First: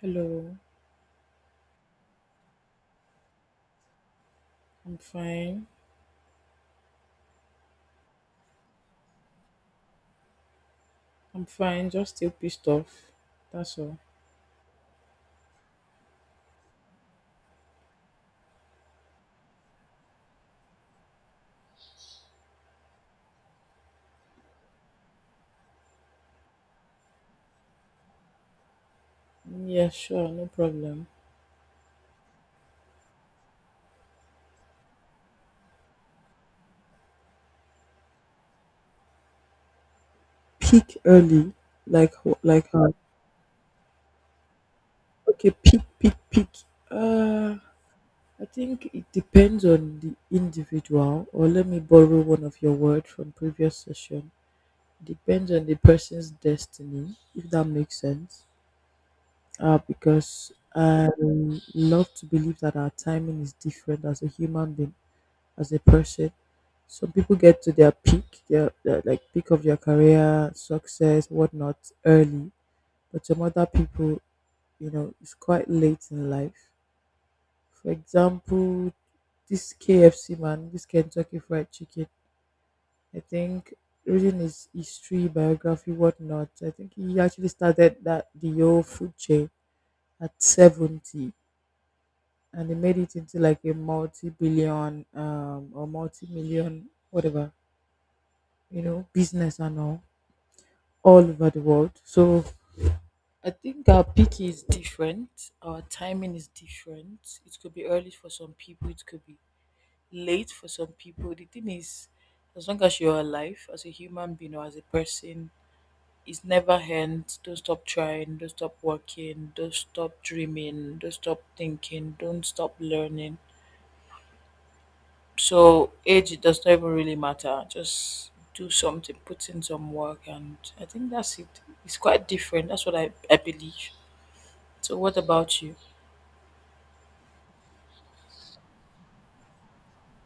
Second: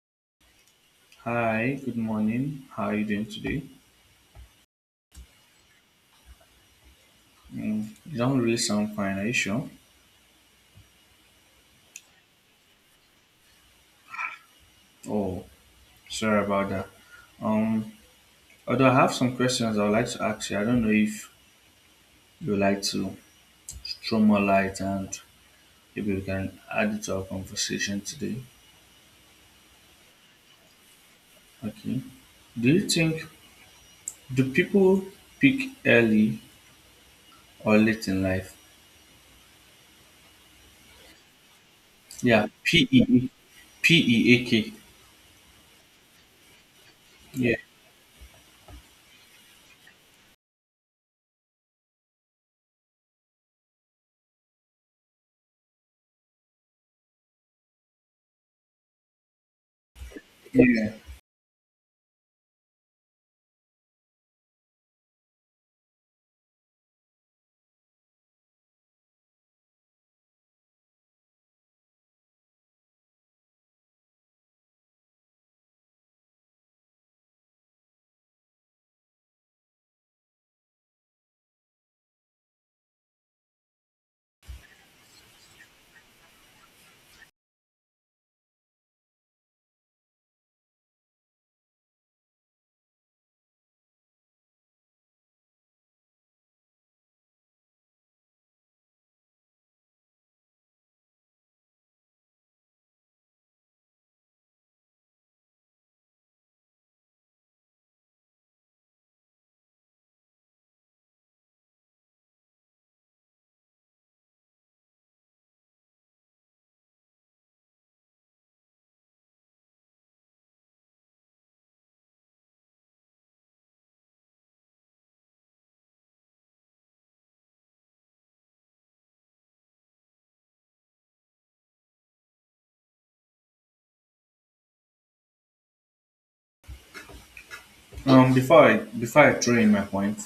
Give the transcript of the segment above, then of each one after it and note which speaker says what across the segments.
Speaker 1: Hello.
Speaker 2: Hi, good morning. How are you doing today?
Speaker 1: I'm fine.
Speaker 2: Mm, you don't really sound fine, are you sure?
Speaker 1: I'm fine. Just still pissed off. That's all.
Speaker 2: Oh, sorry about that. Um, although I have some questions I would like to ask you. I don't know if you would like to throw more light and maybe we can add it to our conversation today.
Speaker 1: Yeah, sure, no problem.
Speaker 2: Okay. Do you think do people pick early or late in life?
Speaker 1: Peak early, like
Speaker 2: Yeah,
Speaker 1: like
Speaker 2: P
Speaker 1: how?
Speaker 2: E E P E A K.
Speaker 1: Okay, peak, peak, peak.
Speaker 2: Yeah,
Speaker 1: Uh, I think it depends on the individual. Or let me borrow one of your words from previous session. Depends on the person's destiny, if that makes sense. Because
Speaker 2: yeah.
Speaker 1: I love to believe that our timing is different as a human being, as a person. Some people get to their peak, their like peak of their career, success, whatnot, early. But some other people, it's quite late in life. For example, this KFC man, this Kentucky Fried Chicken. I think reading his history, biography, whatnot. I think he actually started that the whole food chain at 70, and he made it into like a multi-billion or multi-million whatever, business and all over the world. So I think our peak is different. Our timing is different. It could be early for some people. It could be late for some people. The thing is, as long as you're alive, as a human being or as a person, it's never ends. Don't stop trying. Don't stop working. Don't stop dreaming. Don't stop thinking. Don't stop learning. So age does not even really matter. Just do something, put in some work, and I think that's it. It's quite different. That's what I believe. So what about you?
Speaker 2: Before I throw in my point,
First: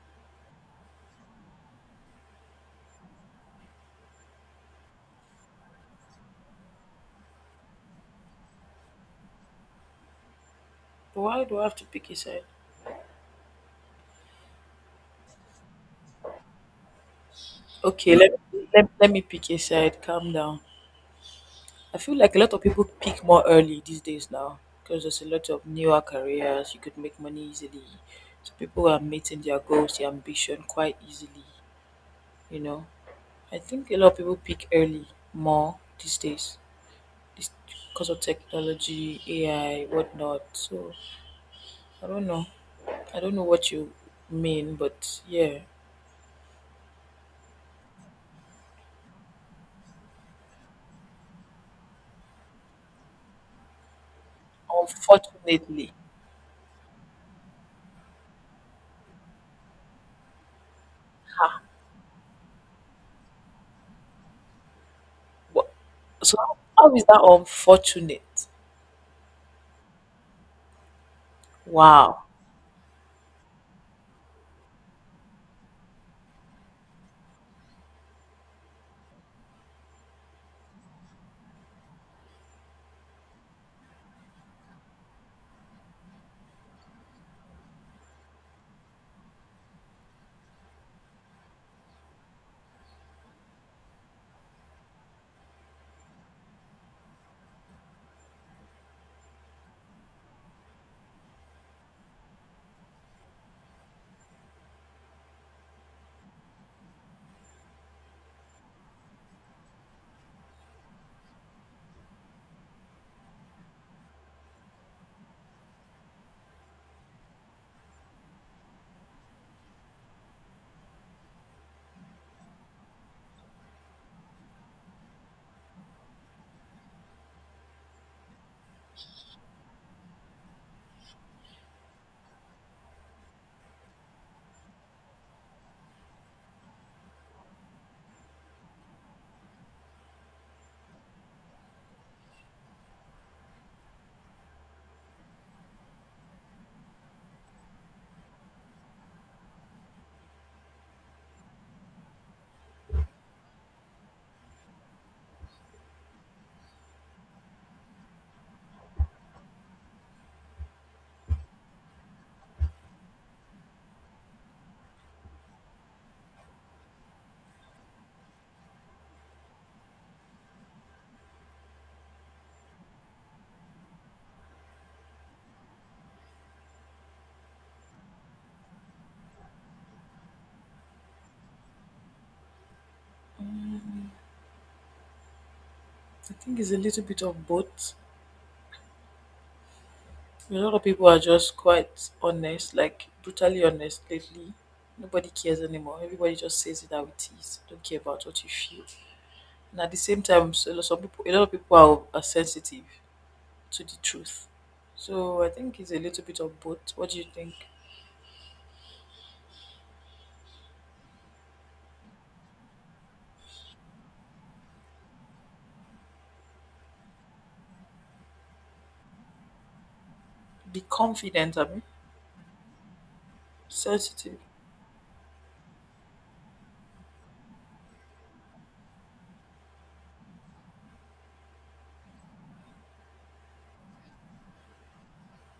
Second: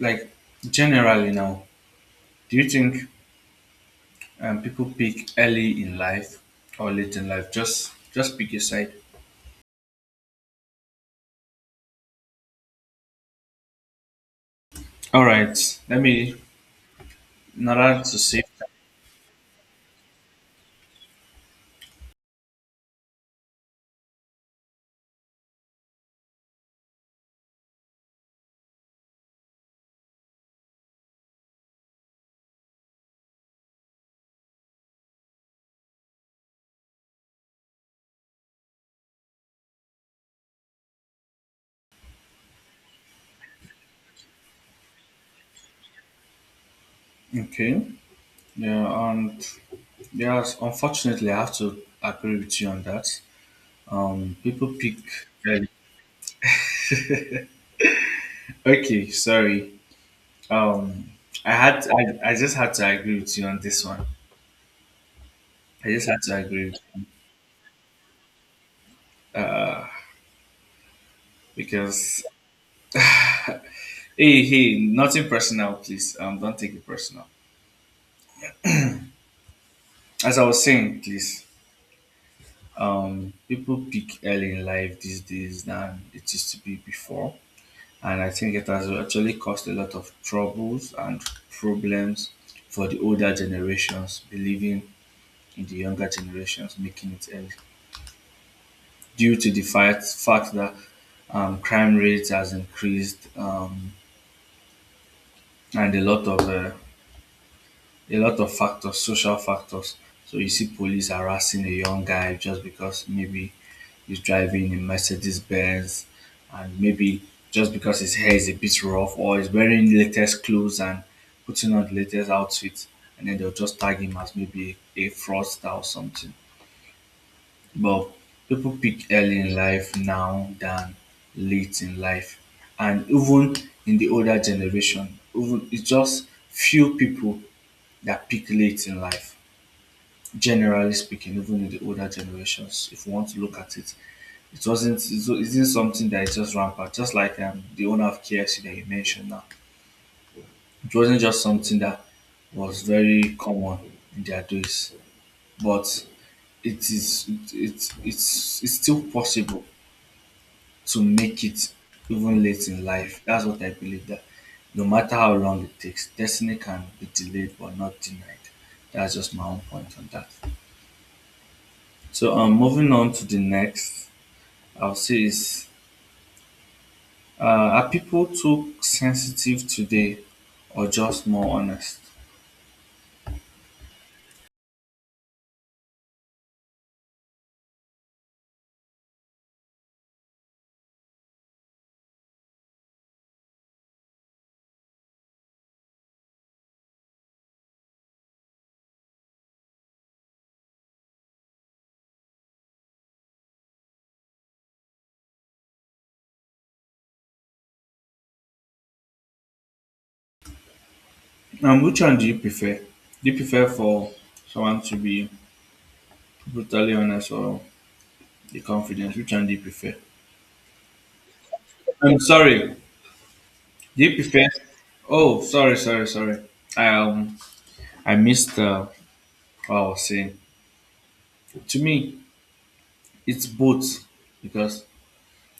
Speaker 2: like generally now, do you think people pick early in life or late in life? Just pick a side.
Speaker 1: Why do I have to pick a side?
Speaker 2: All right. Let me in order
Speaker 1: Okay,
Speaker 2: to
Speaker 1: let,
Speaker 2: save
Speaker 1: let, let me pick a side. Calm down. I feel like a lot of people pick more early these days now because there's a lot of newer careers. You could make money easily. So people are meeting their goals, their ambition quite easily. You know, I think a lot of people pick early more these days. This Because of technology, AI, whatnot. So I don't know. I don't know what you mean, but yeah,
Speaker 2: time. Okay. Yeah. And yes, unfortunately, I have to agree with you on that. People pick early.
Speaker 1: unfortunately.
Speaker 2: Okay. Sorry. Um, I
Speaker 1: Ha,
Speaker 2: had I, I just had to agree with you on this one.
Speaker 1: what?
Speaker 2: I just had to
Speaker 1: So
Speaker 2: agree with
Speaker 1: how is
Speaker 2: you
Speaker 1: that unfortunate?
Speaker 2: because
Speaker 1: Wow.
Speaker 2: hey, hey, nothing personal, please. Don't take it personal. As I was saying, please. People peak early in life these days than it used to be before. And I think it has actually caused a lot of troubles and problems for the older generations believing in the younger generations making it early due to the fact that crime rates has increased and a lot of factors, social factors. So you see police harassing a young guy just because maybe he's driving a Mercedes Benz and maybe just because his hair is a bit rough or he's wearing latest clothes and putting on the latest outfit and then they'll just tag him as maybe a fraudster or something. But people pick early in life now than late in life. And even in the older generation, even it's just few people that pick late in life generally speaking, even in the older generations, if you want to look at it, it wasn't it isn't something that is just rampant. Just like the owner of KFC that you mentioned now, it wasn't just something that was very common in their days, but it is it, it it's still possible to make it even late in life. That's what I believe that no matter how long it takes, destiny can be delayed but not denied. That's just my own point on that. So moving on to the next I'll say is uh, are people too sensitive today or just more honest?
Speaker 1: I think it's a little bit of both. A lot of people are just quite honest, like brutally honest lately. Nobody cares anymore. Everybody just says it how it is. Don't care about what you feel. And at the same time, so some people, a lot of people are sensitive to the truth. So I think it's a little bit of both. What do you think?
Speaker 2: Which one do you prefer? Do you prefer for someone to be brutally honest or the confidence? Which one do you prefer?
Speaker 1: Be confident, I mean,
Speaker 2: I'm sorry. Do you
Speaker 1: sensitive.
Speaker 2: prefer? Oh, sorry, sorry, sorry. I, um, I missed what I was saying. To me, it's both because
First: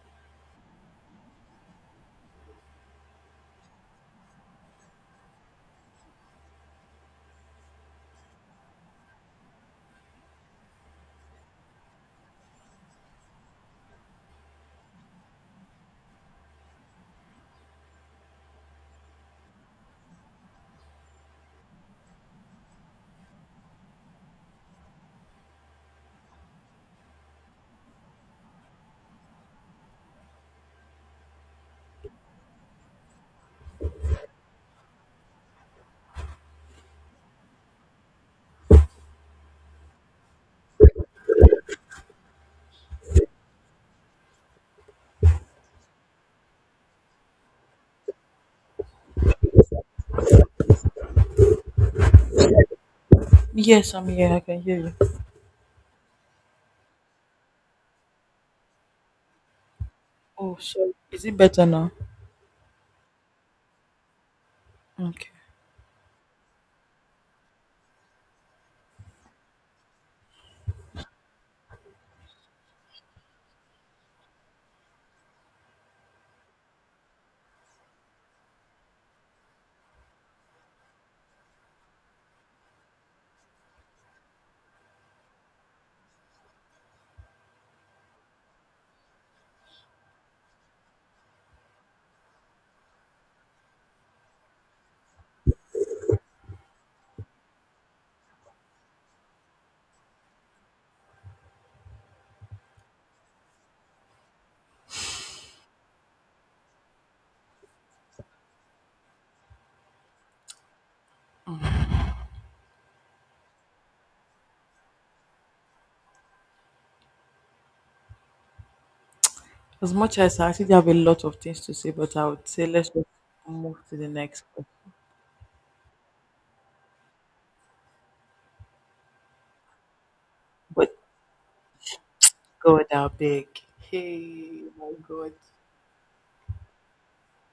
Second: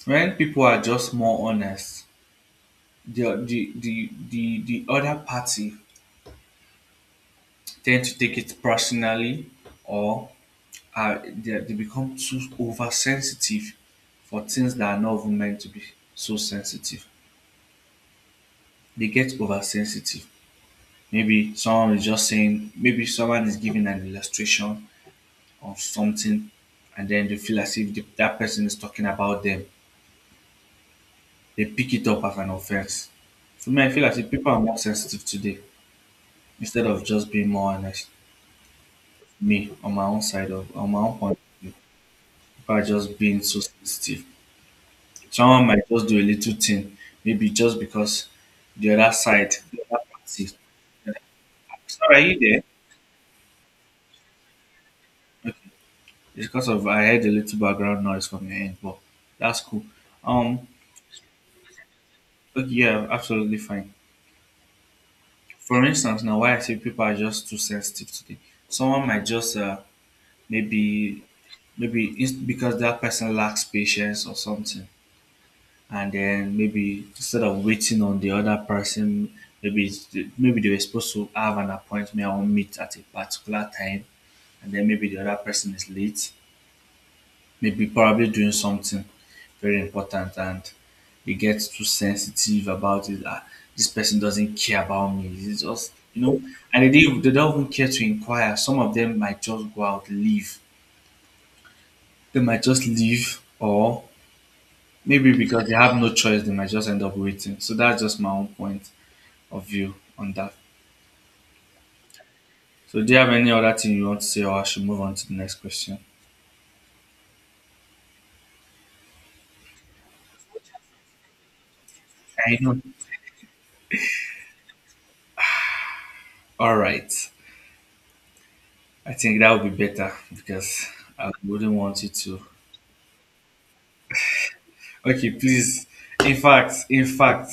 Speaker 2: when people are just more honest, the other party tend to take it personally or are they become too oversensitive for things that are not even meant to be so sensitive. They get oversensitive. Maybe someone is just saying, maybe someone is giving an illustration of something, and then they feel as if that person is talking about them. They pick it up as an offense. For me, I feel as if people are more sensitive today instead of just being more honest. Me, on my own point of view, people are just being so sensitive. Someone might just do a little thing, maybe just because the other side, the other party. Sorry, are you there?
Speaker 1: Yes, I'm here. I can hear you.
Speaker 2: Okay. It's because of I heard a little background noise from your end, but that's cool.
Speaker 1: Oh,
Speaker 2: Um,
Speaker 1: sorry. Is it better now?
Speaker 2: okay, yeah, absolutely fine.
Speaker 1: Okay.
Speaker 2: For instance, now why I say people are just too sensitive today. Someone might just maybe maybe it's because that person lacks patience or something. And then maybe instead of waiting on the other person maybe maybe they were supposed to have an appointment or meet at a particular time and then maybe the other person is late maybe probably doing something very important and they get too sensitive about it, ah, this person doesn't care about me, it's just, you know, and they don't even care to inquire some of them might just go out leave they might just leave or maybe because they have no choice they might just end up waiting so that's just my own point of view on that. So, do you have any other thing you want to say, or I should move on to the next question?
Speaker 1: As much as I actually have a lot of things to say, but I would
Speaker 2: I
Speaker 1: say
Speaker 2: know.
Speaker 1: let's just move to the next one.
Speaker 2: All right. I think that would be better because
Speaker 1: But
Speaker 2: I wouldn't want you to.
Speaker 1: God, how big? Hey, my
Speaker 2: Okay,
Speaker 1: God.
Speaker 2: please. In fact,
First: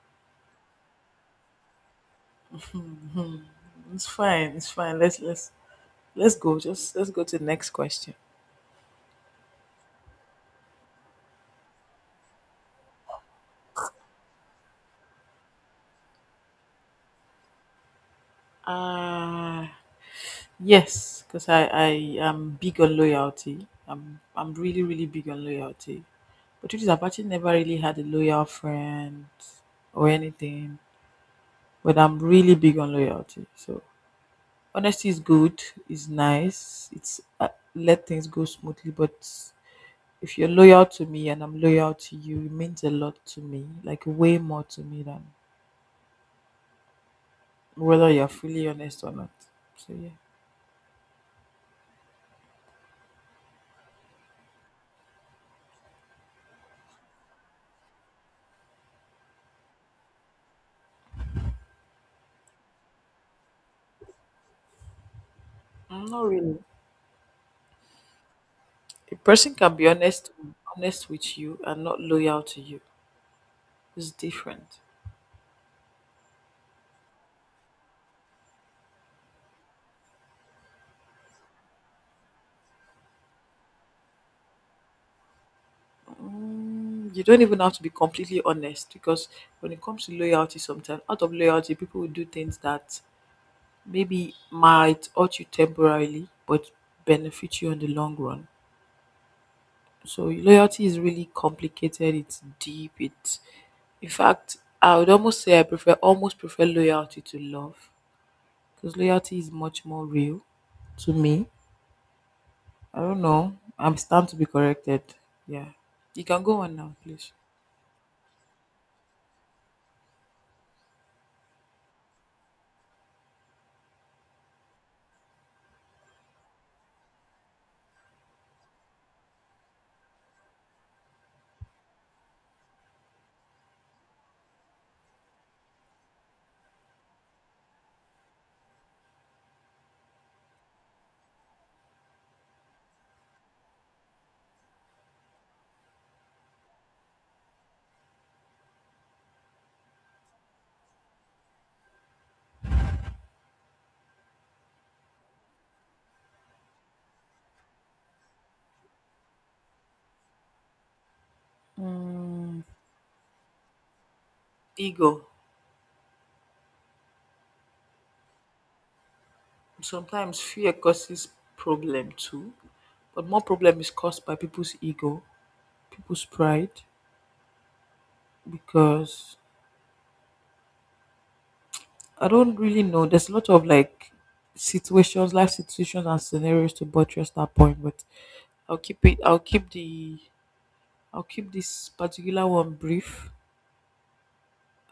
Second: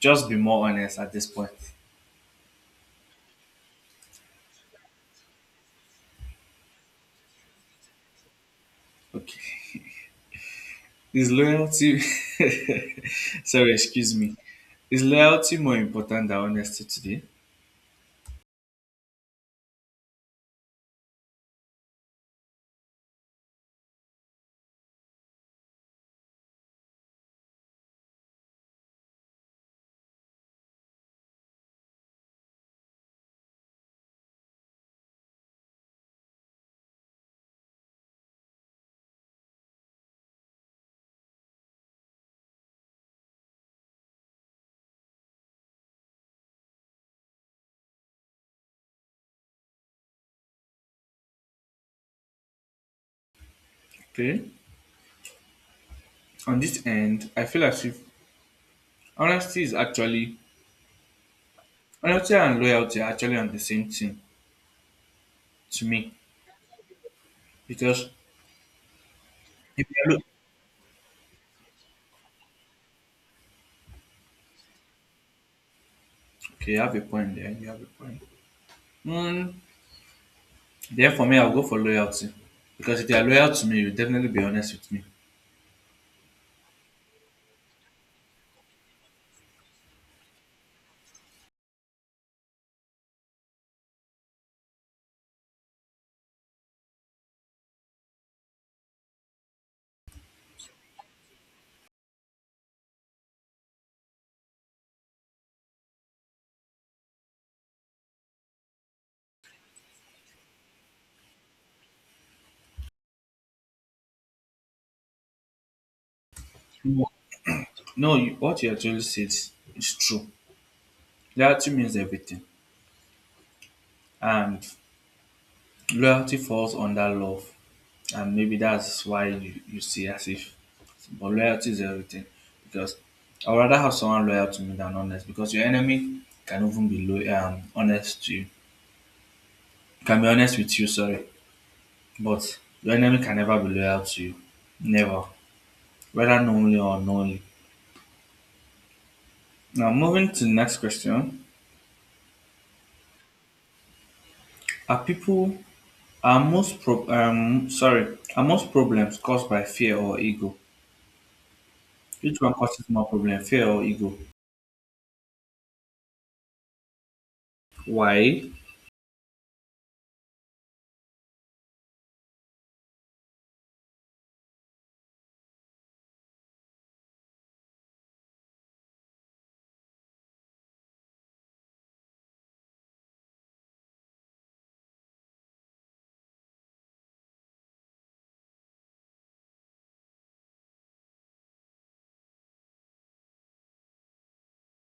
Speaker 2: just be more honest at this point.
Speaker 1: Hmm. It's fine. It's fine. Let's go. Just let's go to the next question.
Speaker 2: Okay. Is loyalty. Sorry, excuse me. Is loyalty more important than honesty today?
Speaker 1: Ah, Yes, because I am big on loyalty. I'm really, really big on loyalty. But it is I've actually never really had a loyal friend or anything. But I'm really big on loyalty. So honesty is good, it's nice, it's let things go smoothly. But if you're loyal to me and I'm loyal to you, it means a lot to me, like way more to me than whether you're fully honest or not. So yeah.
Speaker 2: Okay. On this end, I feel as if honesty is actually honesty and loyalty are actually on the same thing to
Speaker 1: Mm,
Speaker 2: me
Speaker 1: not really.
Speaker 2: because
Speaker 1: A person can
Speaker 2: If
Speaker 1: be
Speaker 2: you're look-
Speaker 1: honest with you and not loyal to you. It's different.
Speaker 2: okay, you have a point there. You have a point. Mm, then for me, I'll go for loyalty because if you are loyal to me, you'll definitely be honest with me.
Speaker 1: Mm, you don't even have to be completely honest because when it comes to loyalty, sometimes out of loyalty, people will do things that maybe might hurt you temporarily but benefit you in the long run. So loyalty is really complicated. It's deep. It's In fact, I would almost say I prefer almost prefer loyalty to love because loyalty is much more real to me. I don't know. I'm stand to be corrected. Yeah. You can go on now,
Speaker 2: No,
Speaker 1: please.
Speaker 2: no, what you actually said is true. Loyalty means everything, and loyalty falls under love, and maybe that's why you see as if, but loyalty is everything because I'd rather have someone loyal to me than honest because your enemy can even be loyal, honest to you, can be honest with you. Sorry. But your enemy can never be loyal to you. Never. Whether knowingly or unknowingly. Now moving to the next question. Are people are most pro- sorry, are most problems caused by fear or ego? Which one causes more problem, fear or ego?
Speaker 1: Ego.
Speaker 2: Why?
Speaker 1: Sometimes fear causes problem too, but more problem is caused by people's ego, people's pride, because I don't really know. There's a lot of like situations, life situations, and scenarios to buttress that point, but I'll keep it. I'll keep the. I'll keep this particular one brief.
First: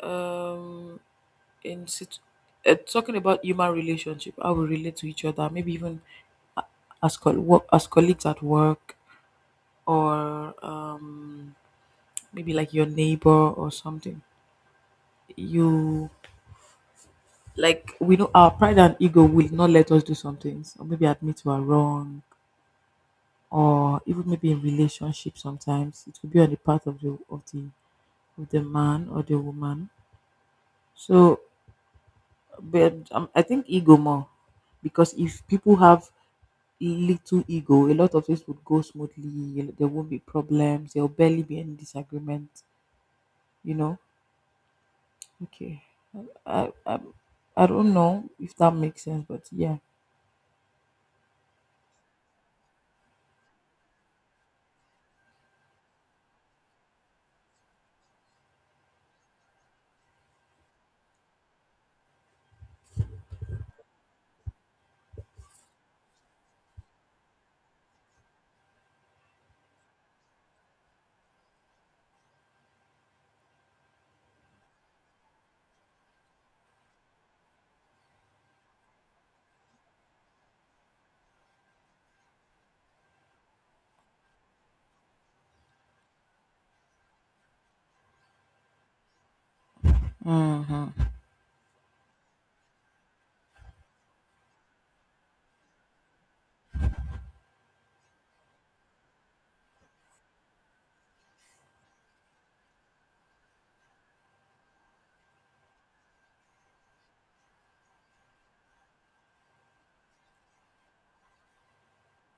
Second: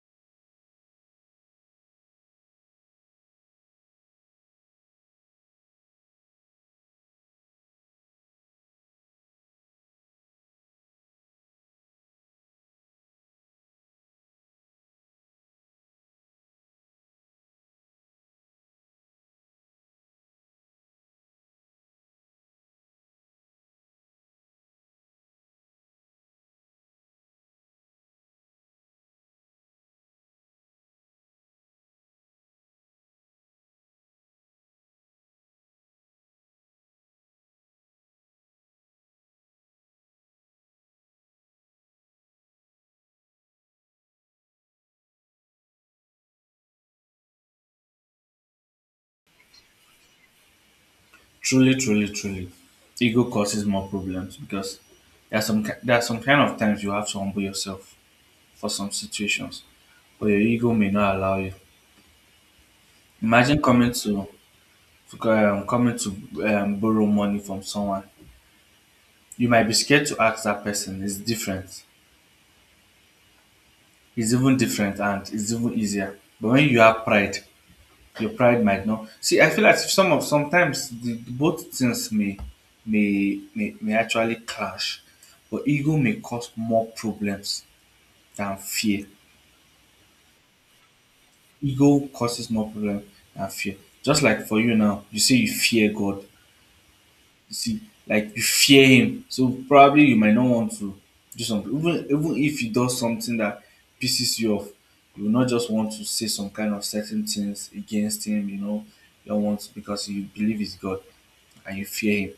Speaker 1: Um, in situ- Talking about human relationship, how we relate to each other, maybe even work, as colleagues at work, or maybe like your neighbor or something. You Like we know our pride and ego will not let us do some things, or maybe admit we are wrong, or even maybe in relationship sometimes it will be on the part of the man or the woman. So, but I think ego more because if people have little ego, a lot of things would go smoothly. There won't be problems. There'll barely be any disagreement. You know. Okay. I I, I don't know if that makes sense, but yeah.
Speaker 2: Truly, truly, truly. Ego causes more problems because there are some kind of times you have to humble yourself for some situations, but your ego may not allow you. Imagine coming to borrow money from someone. You might be scared to ask that person. It's different. It's even different and it's even easier. But when you have pride, your pride might not see. I feel like sometimes both things may actually clash, but ego may cause more problems than fear.
Speaker 1: Mm.
Speaker 2: Ego causes more problems than fear. Just like for you now, you say you fear God. You see, like you fear him. So probably you might not want to do something. Even if he does something that pisses you off, you will not just want to say some kind of certain things against him, you know. You don't want to because you believe he's God and you fear him.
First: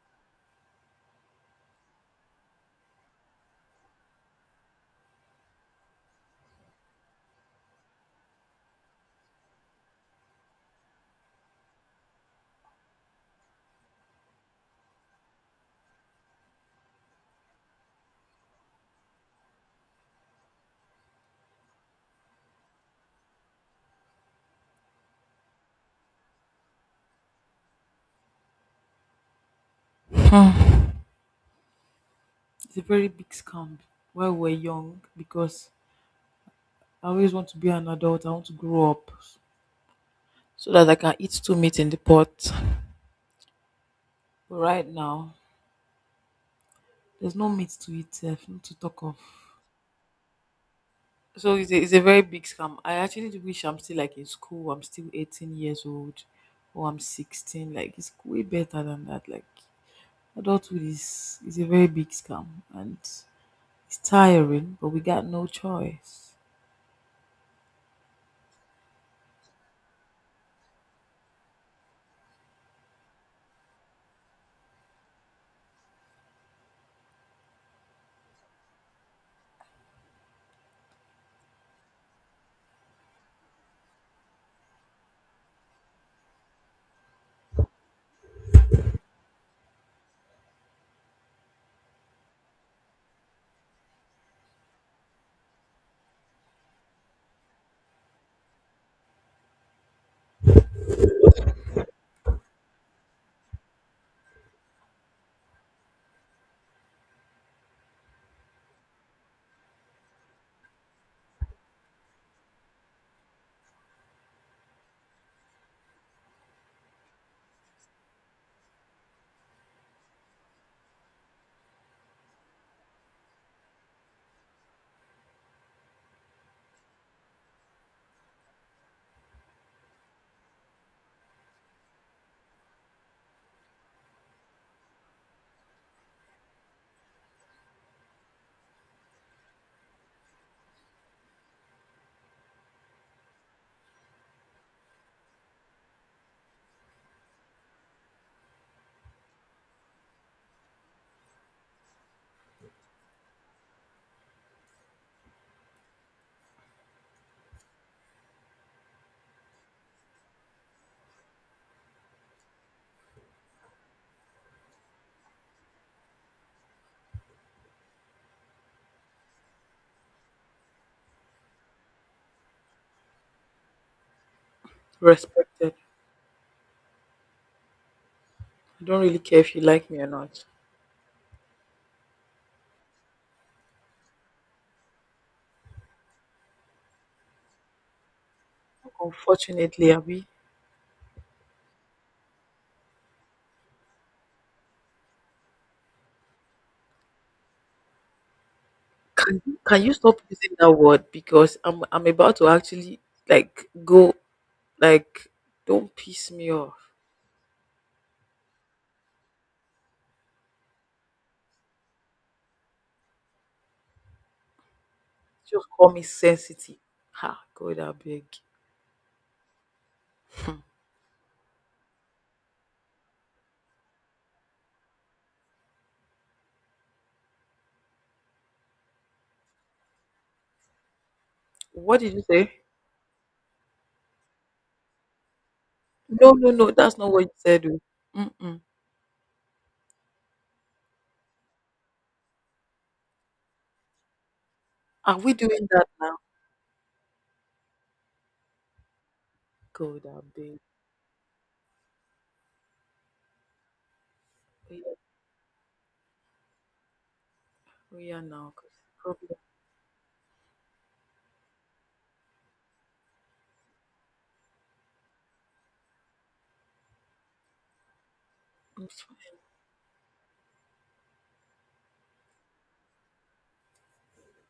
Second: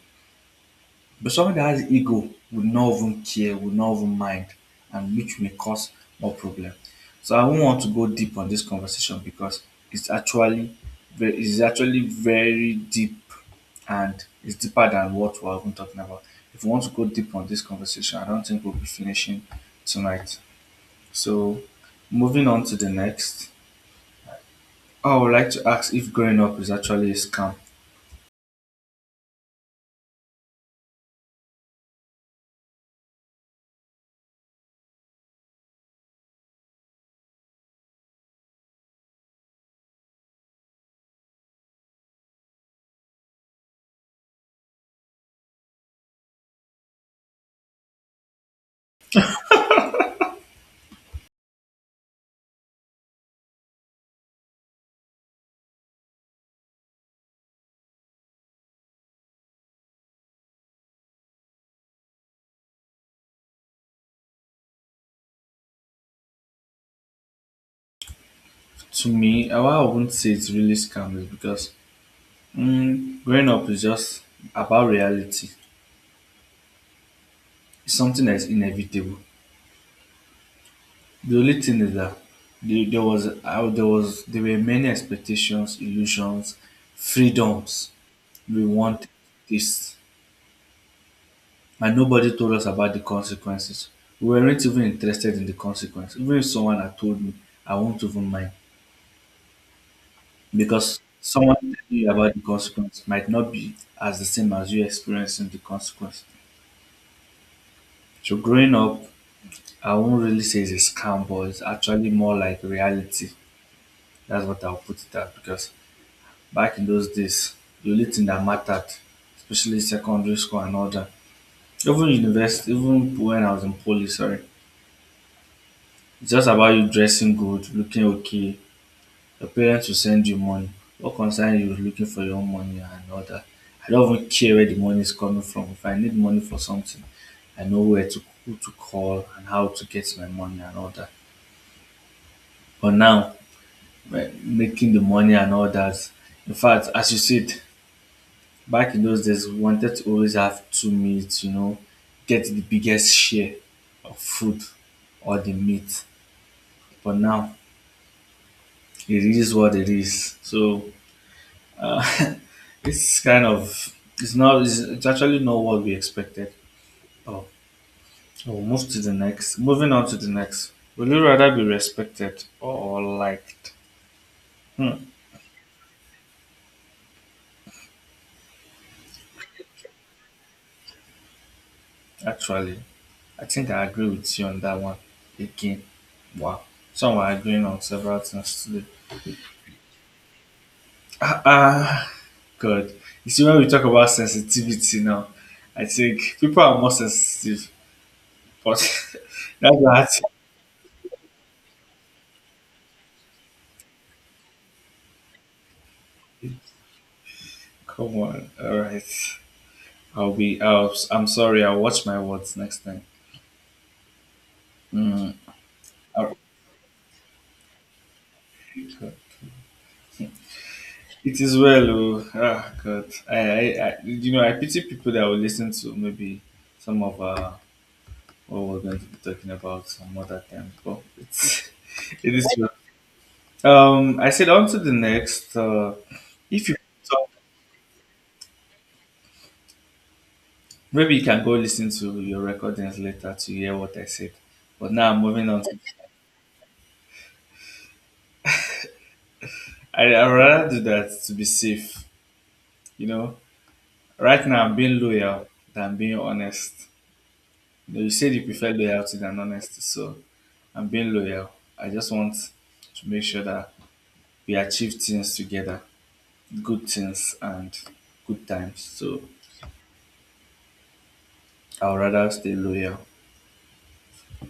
Speaker 2: But someone that has ego would not even care, would not even mind, and which may cause more problem. So I won't want to go deep on this conversation because it's actually it's actually very deep and it's deeper than what we're even talking about. If we want to go deep on this conversation, I don't think we'll be finishing tonight. So moving on to the next. Oh, I would like to ask if growing up is actually a scam.
Speaker 1: It's a very big scam while we're young because I always want to be an adult. I want to grow up so that I can eat two meat in the pot. But right now, there's no meat to eat, sef, not to talk of. So it's a very big scam. I actually do wish I'm still like in school. I'm still 18 years old or I'm 16. Like it's way better than that. Like adulthood is a very big scam and it's tiring, but we got no choice.
Speaker 2: To me, I why I wouldn't say it's really scam is because growing up is just about reality. It's something that's inevitable. The only thing is that there were many expectations, illusions, freedoms we wanted this, and nobody told us about the consequences. We weren't even interested in the consequences. Even if someone had told me, I won't even mind because someone telling you about the consequence might not be as the same as you experiencing the consequence. So growing up I won't really say it's a scam, but it's actually more like reality. That's what I'll put it at because back in those days, the only thing that mattered, especially secondary school and all that, even university, even when I was in poly, sorry, it's just about you dressing good, looking okay. Your parents will send you money. What concern you is looking for your own money and all that. I don't even care where the money is coming from. If I need money for something, I know where to who to call and how to get my money and all that. But now making the money and all that. In fact, as you said, back in those days, we wanted to always have two meats, you know, get the biggest share of food or the meat. But now it is what it is. So uh, it's kind of it's not it's, it's actually not what we expected. Oh, we'll move to the next. Moving on to the next. Would you rather be respected or liked? Hmm.
Speaker 1: Respected. I don't really care if you like me or not.
Speaker 2: Actually, I think I agree with you on that one again. Wow. So we're agreeing on several things today.
Speaker 1: Unfortunately, Abby,
Speaker 2: Ah, ah, God. You see, when we talk about sensitivity now, I think people are more sensitive. But
Speaker 1: can you
Speaker 2: that's
Speaker 1: can you stop
Speaker 2: that.
Speaker 1: using that word because I'm about to actually like go like don't piss me off.
Speaker 2: Come on. All right. I'll be. I'm sorry. I'll watch my words next time. Mm.
Speaker 1: Just call me
Speaker 2: I'll
Speaker 1: sensitive. Ha, God, I beg.
Speaker 2: be good. It is well. Oh, ah, God. I pity people that will listen to maybe some of what we're going to be talking about some other time. But it's,
Speaker 1: What did you
Speaker 2: it is.
Speaker 1: say?
Speaker 2: Well. I said on to the next.
Speaker 1: No, no,
Speaker 2: If
Speaker 1: no,
Speaker 2: you
Speaker 1: that's not what
Speaker 2: talk,
Speaker 1: you said. Oh. Mm-mm.
Speaker 2: maybe you can go listen to your recordings later to hear what I said. But now I'm
Speaker 1: Are we
Speaker 2: moving on.
Speaker 1: doing that now?
Speaker 2: I
Speaker 1: God, I
Speaker 2: I
Speaker 1: beg.
Speaker 2: rather do that to be safe. You know, right now I'm
Speaker 1: We are,
Speaker 2: being loyal than being honest. You, know, you
Speaker 1: we are
Speaker 2: said you
Speaker 1: now.
Speaker 2: prefer
Speaker 1: 'Cause
Speaker 2: loyalty than
Speaker 1: problem.
Speaker 2: honesty, so I'm being loyal. I just want to make sure that we achieve things together, good things and good times.
Speaker 1: is-
Speaker 2: So I will rather stay loyal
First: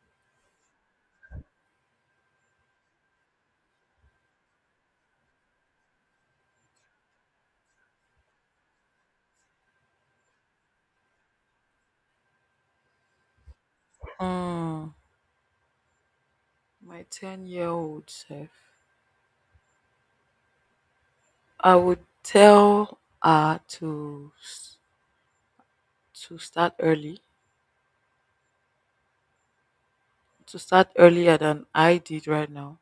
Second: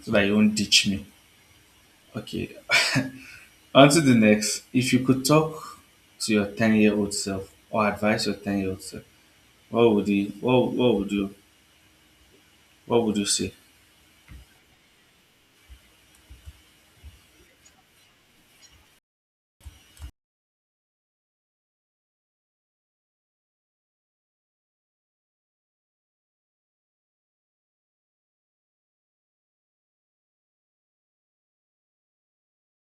Speaker 2: so that you won't ditch me. Okay. On to the next. If you could talk to your 10 year old self or advise your 10 year old self, what would you what would you what would you say?
Speaker 1: Mm, my 10-year-old self. I would tell her to start early, to start earlier than I did right now.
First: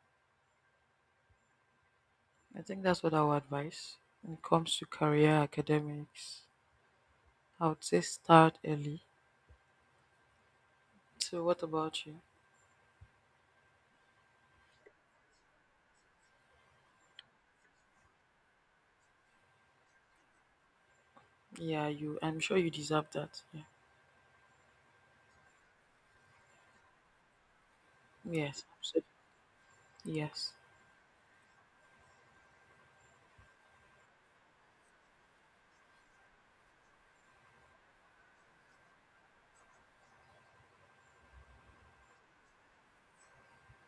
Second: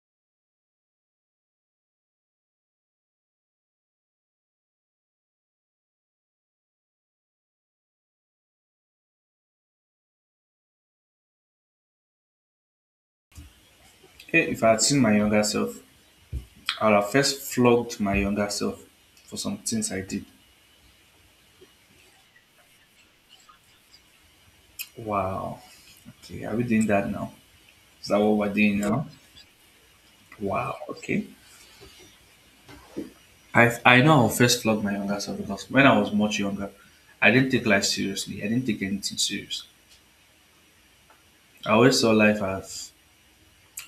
Speaker 1: I think that's what I would advise when it comes to career academics. I would say start early. So, what about you?
Speaker 2: Hey, if I had seen my younger self, I would have first flogged my younger self for some things I did.
Speaker 1: Yeah, you. I'm sure you deserve that. Yeah.
Speaker 2: Wow. Okay, are we doing that now? Is that what we're
Speaker 1: Yes,
Speaker 2: doing now?
Speaker 1: absolutely. Yes.
Speaker 2: Wow, okay. I know I'll first flog my younger self because when I was much younger, I didn't take life seriously. I didn't take anything serious. I always saw life as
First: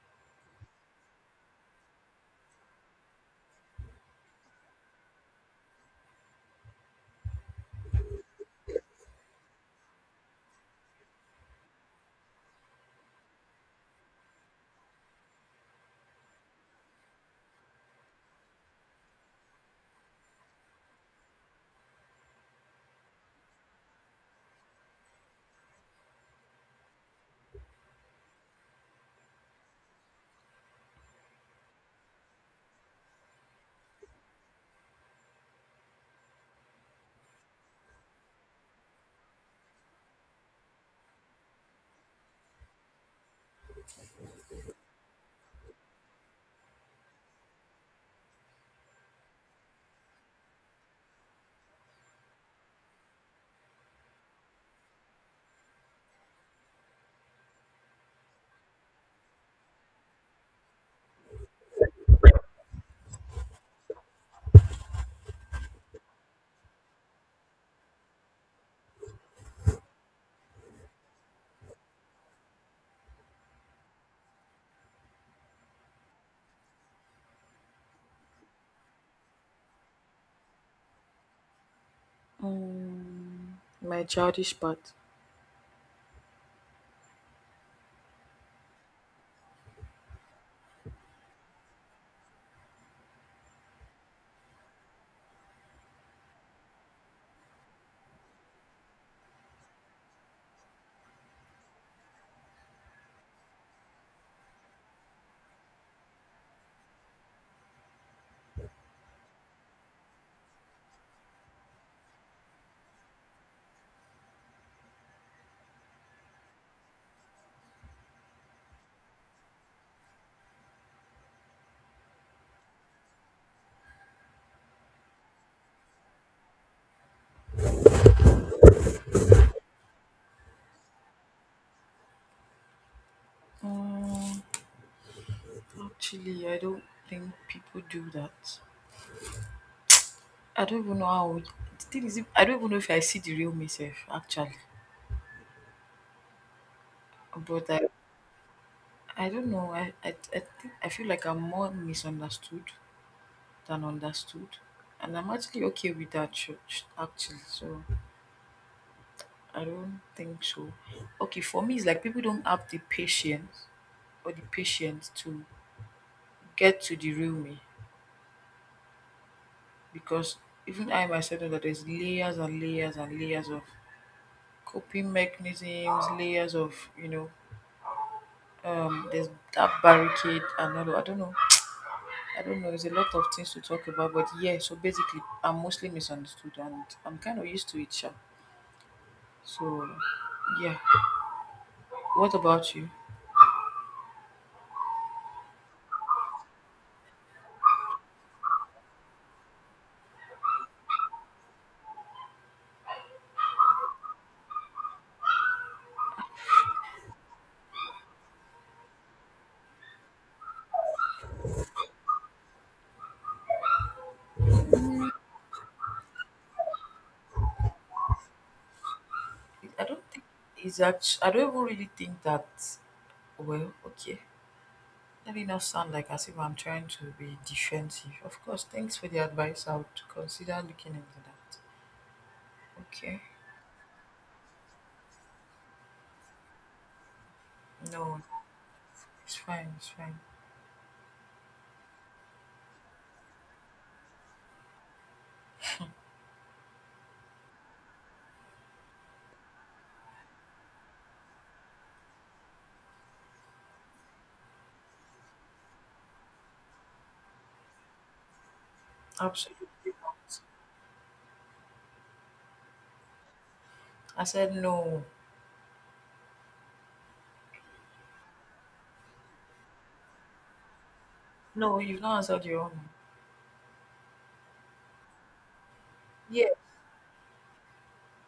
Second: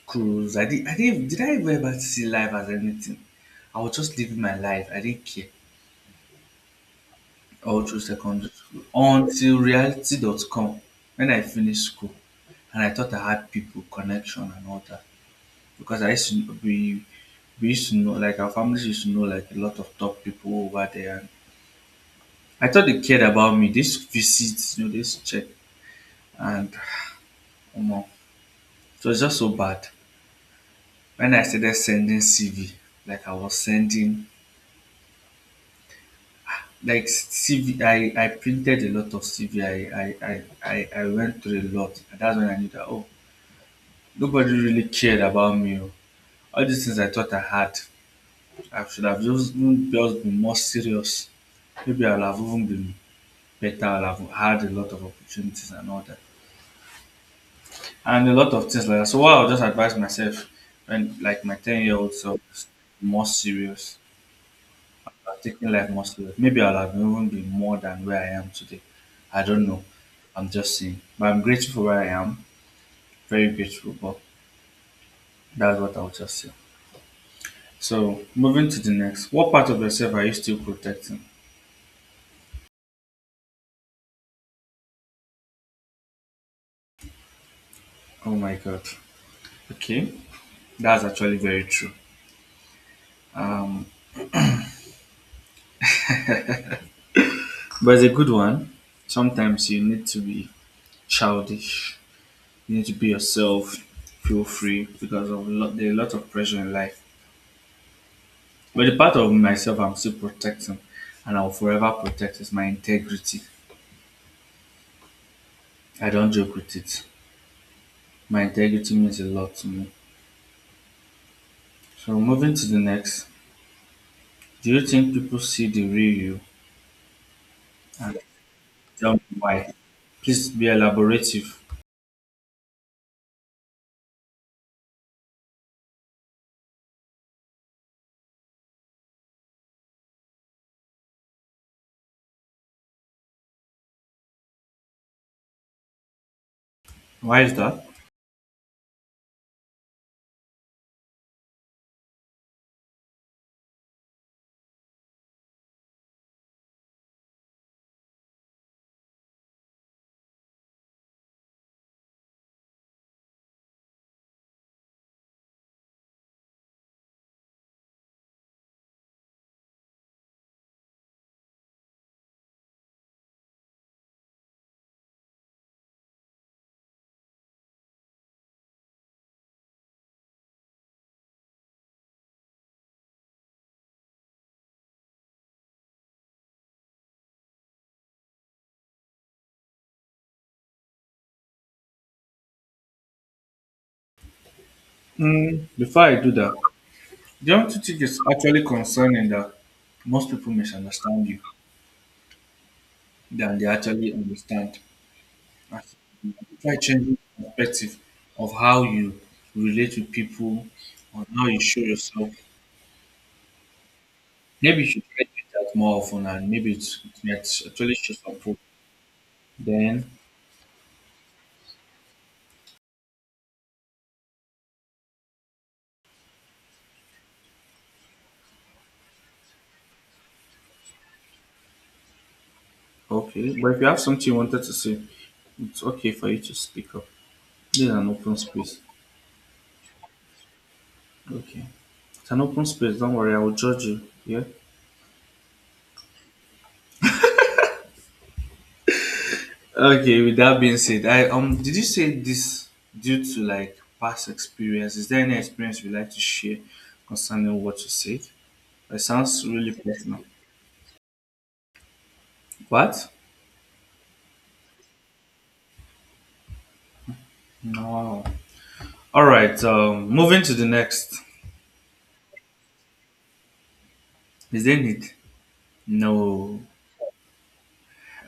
Speaker 2: cruise. I did. I did. Did I ever see life as anything? I was just living my life. I didn't care all through secondary school until reality.com when I finished school and I thought I had people, connection, and all that because I used to kn- we used to know like our families used to know like a lot of top people over there. And I thought they cared about me. This visits, you know, this check and um, it was just so bad when I started sending CV like I was sending like CV, I printed a lot of CV. I, I, I I went through a lot. And that's when I knew that, oh, nobody really cared about me. Oh. All these things I thought I had, I should have just, even just been more serious. Maybe I'll have even been better. I'll have had a lot of opportunities and all that. And a lot of things like that. So what I'll just advise myself when like my 10-year-old self is more serious. Taking life more serious. Maybe I'll have even been more than where I am today. I don't know. I'm just saying. But I'm grateful for where I am. Very grateful. But that's what I'll just say. So moving to the next. What part of yourself are you still protecting?
Speaker 1: My childish part.
Speaker 2: Oh my God. Okay. That's actually very true. Um but it's a good one. Sometimes you need to be childish. You need to be yourself. Feel free because of lot, there are a lot of pressure in life. But the part of myself I'm still protecting and I'll forever protect is my integrity. I don't joke with it. My integrity means a lot to me. So moving to the next, do you think people see the real you and tell me why? Please be elaborative.
Speaker 1: Um, Actually, I don't think people do that. I don't even know how. The thing is, I don't even know if I see the real myself actually.
Speaker 2: Why is
Speaker 1: But I,
Speaker 2: that?
Speaker 1: I don't know. I think I feel like I'm more misunderstood than understood, and I'm actually okay with that. Church, actually, so I don't think so. Okay, for me, it's like people don't have the patience to get to the real me because even I myself know that there's layers and layers and layers of coping mechanisms, layers of you know, there's that barricade and all. I don't know. I don't know. There's a lot of things to talk about, but yeah. So basically, I'm mostly misunderstood, and I'm kind of used to it, sha. So yeah. What about you?
Speaker 2: Mm, before I do that, don't you think it's actually concerning that most people misunderstand you than they actually understand? I think try changing perspective of how you relate with people or how you show yourself. Maybe you should try to do that more often and maybe it might actually show some proof.
Speaker 1: I
Speaker 2: Then
Speaker 1: don't think it's actually. I don't even really think that. Well, okay. Let it not sound like as if I'm trying to be defensive. Of course, thanks for the advice. I would consider looking into that. Okay.
Speaker 2: okay. But if you have something you wanted to say, it's okay for you to speak up. This is an
Speaker 1: No,
Speaker 2: open space.
Speaker 1: it's fine. It's fine.
Speaker 2: Okay. It's an open space, don't worry, I will judge you. Yeah? Okay, with that being said, I did you say this due to like past experience? Is there any experience you'd like to share concerning what you said? It sounds
Speaker 1: Absolutely
Speaker 2: really personal.
Speaker 1: not.
Speaker 2: What?
Speaker 1: I said no.
Speaker 2: No. All right. Moving to the next.
Speaker 1: No, you've not answered your own.
Speaker 2: Is there need?
Speaker 1: Yeah.
Speaker 2: No.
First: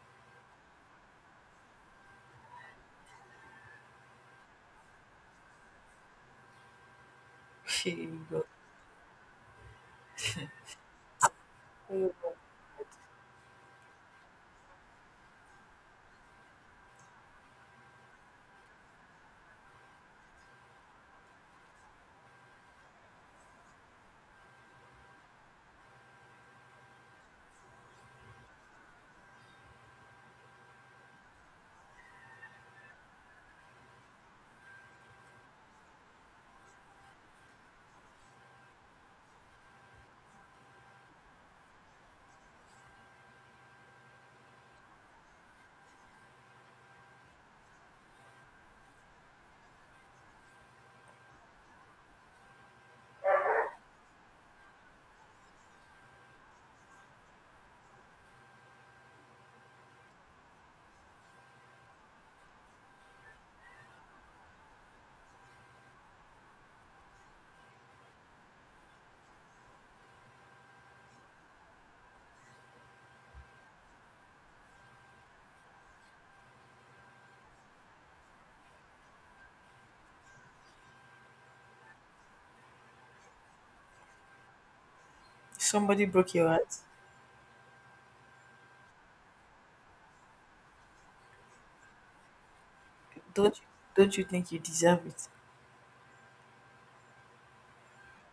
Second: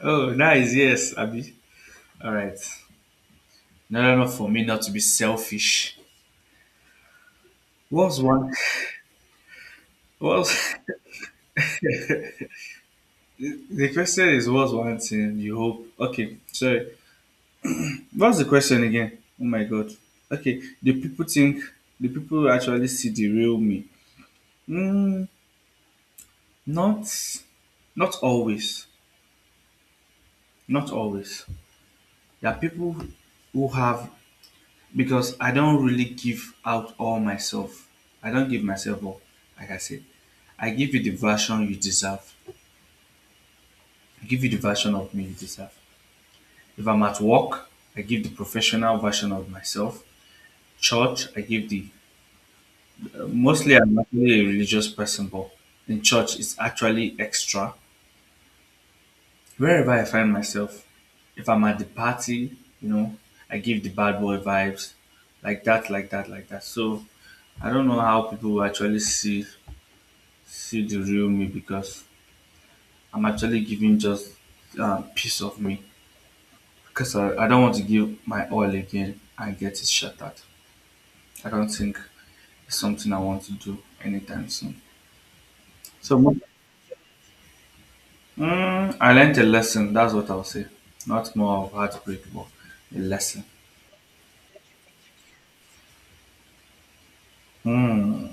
Speaker 2: Oh, nice. Yes, Abby. All right. No. For me, not to be selfish. What's one? Well,
Speaker 1: You go.
Speaker 2: the question is, what's one thing you hope? Okay, sorry. What's the question again? Oh my God. Okay, do people think? Do people actually see the real me? Mm, not, not always. Not always. There are people who have because I don't really give out all myself. I don't give myself all, like I said. I give you the version you deserve. I give you the version of me you deserve. If I'm at work, I give the professional version of myself. Church, I give the mostly I'm actually a religious person, but in church it's actually extra. Wherever I find myself, if I'm at the party, you know, I give the bad boy vibes, like that, like that, like that. So I don't know how people will actually see the real me because I'm actually giving just piece of me because I don't want to give my all again and get it shattered. I don't think it's something I want to do anytime soon.
Speaker 1: Somebody
Speaker 2: So
Speaker 1: broke
Speaker 2: mo-
Speaker 1: your heart.
Speaker 2: mm, I learned a lesson. That's what I'll say. Not more of heartbreak, but a lesson.
Speaker 1: Don't you, don't you think you deserve it?
Speaker 2: Hmm.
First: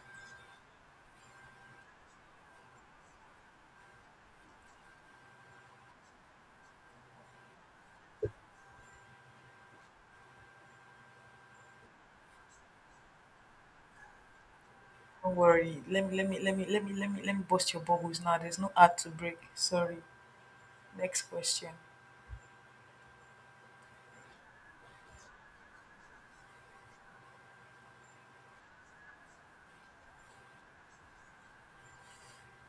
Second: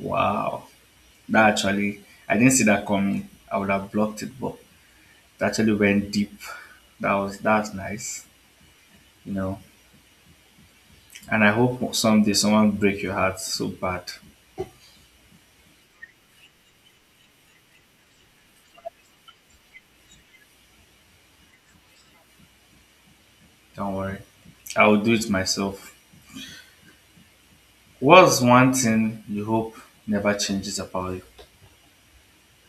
Speaker 2: Wow. That actually, I didn't see that coming. I would have blocked it, but that actually went deep. That's nice, you know. And I hope someday someone break your heart so bad.
Speaker 1: Don't worry. Let me bust your bubbles now. There's no heart to break. Sorry. Next question.
Speaker 2: Don't worry, I will do it myself. What's one thing you hope never changes about you?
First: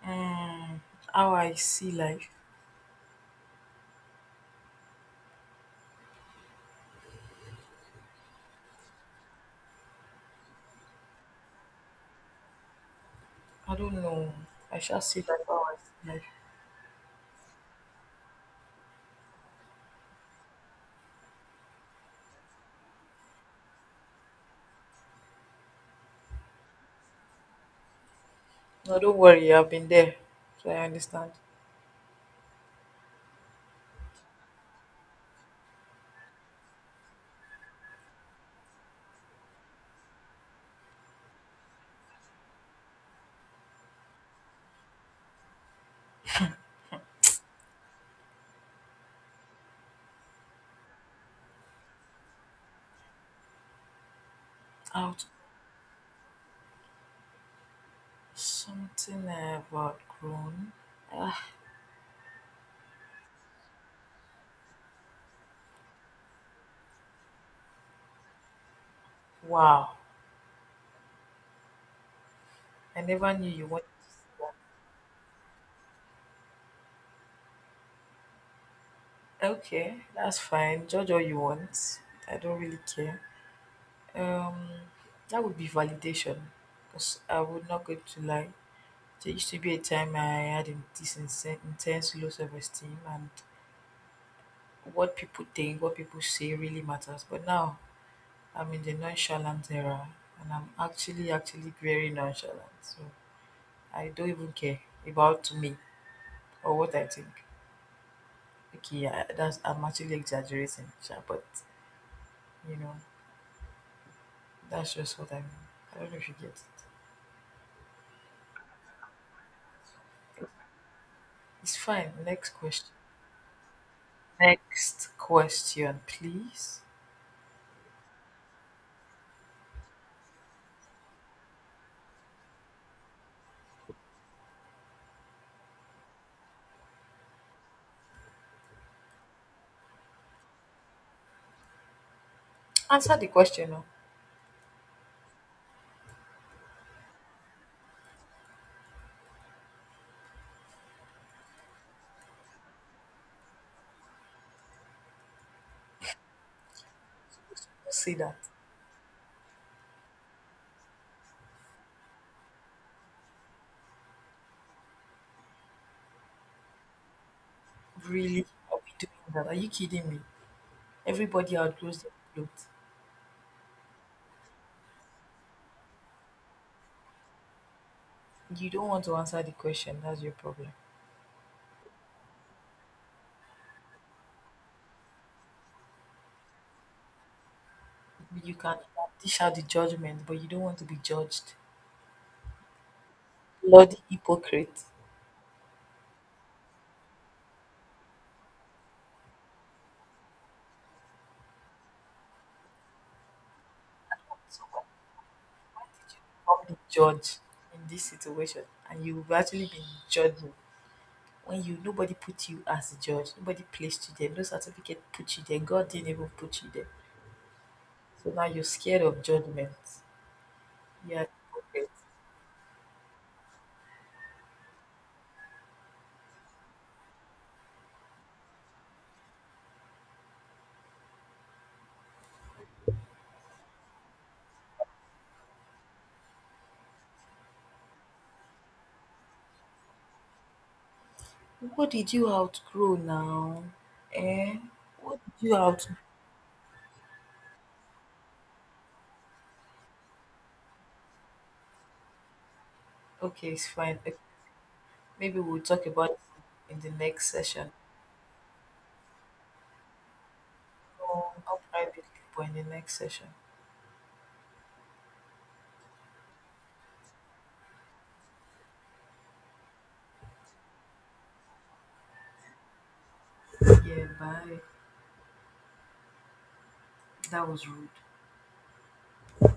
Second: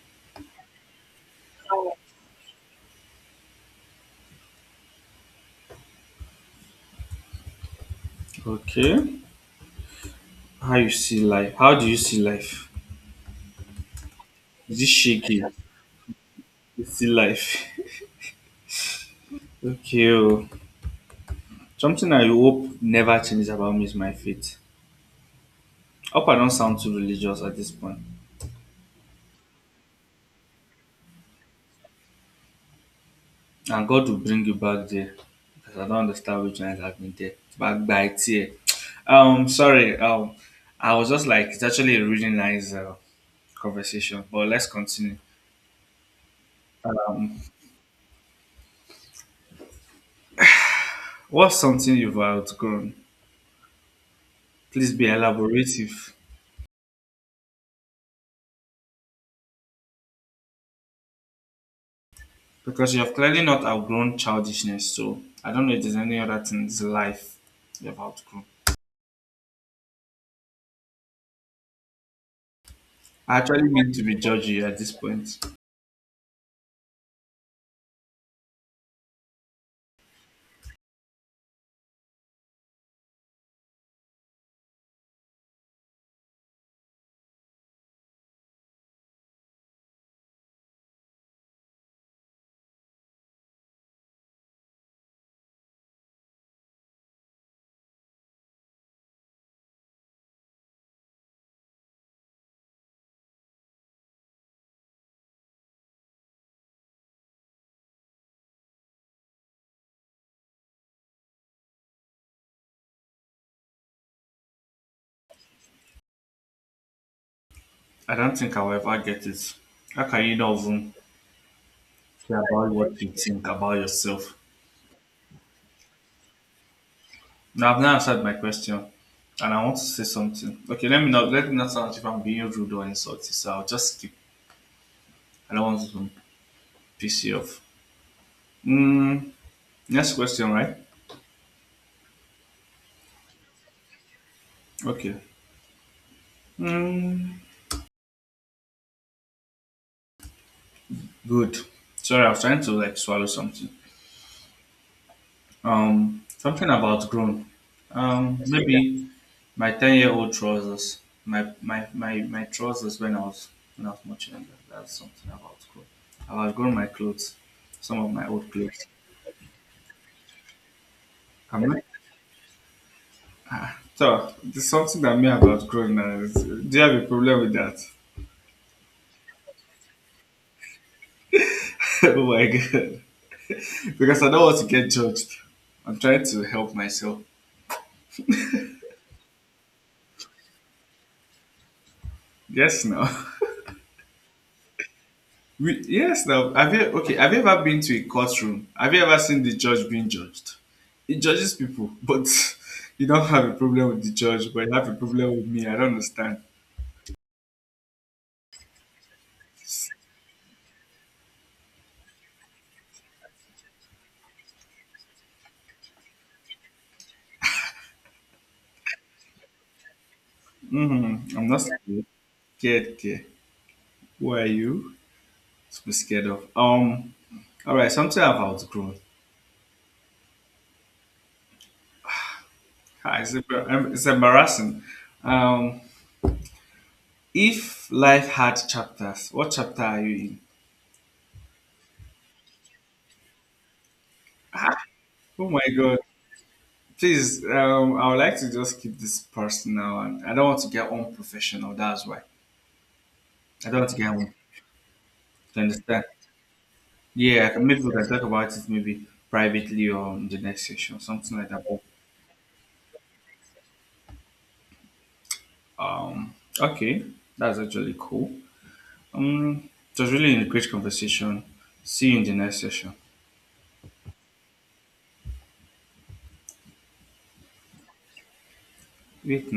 Speaker 1: Mm, how I see life.
Speaker 2: Okay, how you see life? How do you see life?
Speaker 1: I don't know. I
Speaker 2: Is it
Speaker 1: shall see
Speaker 2: shaky?
Speaker 1: life how I see life.
Speaker 2: You see life? Okay, oh. Something I hope never changes about me is my faith. Hope I don't sound too religious at this point.
Speaker 1: No, don't worry. I've been there, so I understand.
Speaker 2: Na God will bring you back there because I don't understand which ones have been there. Back by tear. Sorry. I was just like, it's actually a really nice conversation, but let's continue. What's something you've outgrown? Please be
Speaker 1: How
Speaker 2: elaborative
Speaker 1: Something I've outgrown. Ah,
Speaker 2: because you have clearly not outgrown childishness. So I don't know if there's any other things in life you've outgrown.
Speaker 1: wow. I never
Speaker 2: I
Speaker 1: knew
Speaker 2: actually
Speaker 1: you want.
Speaker 2: mean to be judgy at this point.
Speaker 1: Okay, that's fine. Judge all you want. I don't really care. Um, that would be validation. Because I would not go to lie. There used to be a time I had this intense low self esteem, and what people think, what people say really matters. But now I'm in the nonchalant era, and I'm actually very nonchalant. So I don't even care about me or what I think. Okay, yeah, that's I'm actually exaggerating, sha, but you know, that's just what I mean. I don't know if you get it.
Speaker 2: I don't think I'll ever get it. How can you not even
Speaker 1: It's fine.
Speaker 2: care
Speaker 1: Next
Speaker 2: about
Speaker 1: question.
Speaker 2: what you think about yourself?
Speaker 1: Next question, please.
Speaker 2: No, I've not answered my question, and I want to say something. Okay, let me not sound as if I'm being rude or insulting. So I'll just skip. I don't want to piss you off. Mm, next question, right?
Speaker 1: Answer the question. No.
Speaker 2: Okay. Mm, good. Sorry, I was trying to like swallow something. Something about grown.
Speaker 1: Don't say that.
Speaker 2: That's okay. Maybe my ten-year-old trousers. My trousers when I was much younger. That's something about grown. I've outgrown my clothes. Some of my
Speaker 1: Really?
Speaker 2: old
Speaker 1: Are
Speaker 2: clothes.
Speaker 1: we doing that? Are you kidding me? Everybody
Speaker 2: I'm
Speaker 1: outgrows their clothes.
Speaker 2: so there's something that me have outgrown now. Is, do you have a problem with that?
Speaker 1: You don't want to answer the question. That's your problem.
Speaker 2: oh my God! Because I don't want to get judged. I'm trying to help myself.
Speaker 1: You can dish out the judgment, but you don't want to be judged.
Speaker 2: Yes, now.
Speaker 1: Bloody hypocrite.
Speaker 2: We, yes, now. Have you okay? Have you ever been to a courtroom? Have you ever seen the judge being judged? He judges people, but you don't have a problem with the judge, but you
Speaker 1: So
Speaker 2: have a problem with me. I don't understand.
Speaker 1: come the judge in this situation, and you've actually been judging. When you Nobody put you as a judge, nobody placed you there, no certificate put you there, God didn't even put you there. So now you're scared of judgment. Yeah.
Speaker 2: I'm not scared. Scared, care. Who are you to be scared of? All right. Something I've outgrown. Ah, it's, embar- it's embarrassing. Um, if life had chapters, what chapter are you in?
Speaker 1: What did you outgrow now? Eh?
Speaker 2: Ah,
Speaker 1: What did
Speaker 2: oh
Speaker 1: you
Speaker 2: my
Speaker 1: out?
Speaker 2: God. Please, I would like to just keep this personal and I don't want to get unprofessional. That's why.
Speaker 1: Okay, it's
Speaker 2: I don't want to
Speaker 1: fine. Eh,
Speaker 2: get one.
Speaker 1: maybe
Speaker 2: You
Speaker 1: we'll talk
Speaker 2: understand?
Speaker 1: about it in the next
Speaker 2: Yeah,
Speaker 1: session.
Speaker 2: maybe we can talk about it maybe privately or in the next session,
Speaker 1: No,
Speaker 2: something like
Speaker 1: not
Speaker 2: that.
Speaker 1: privately, but in the next session.
Speaker 2: Um, okay, that's actually cool. Um, it was really a great conversation. See you in the next session.
Speaker 1: Yeah, bye. That was rude.
Speaker 2: Wait, no.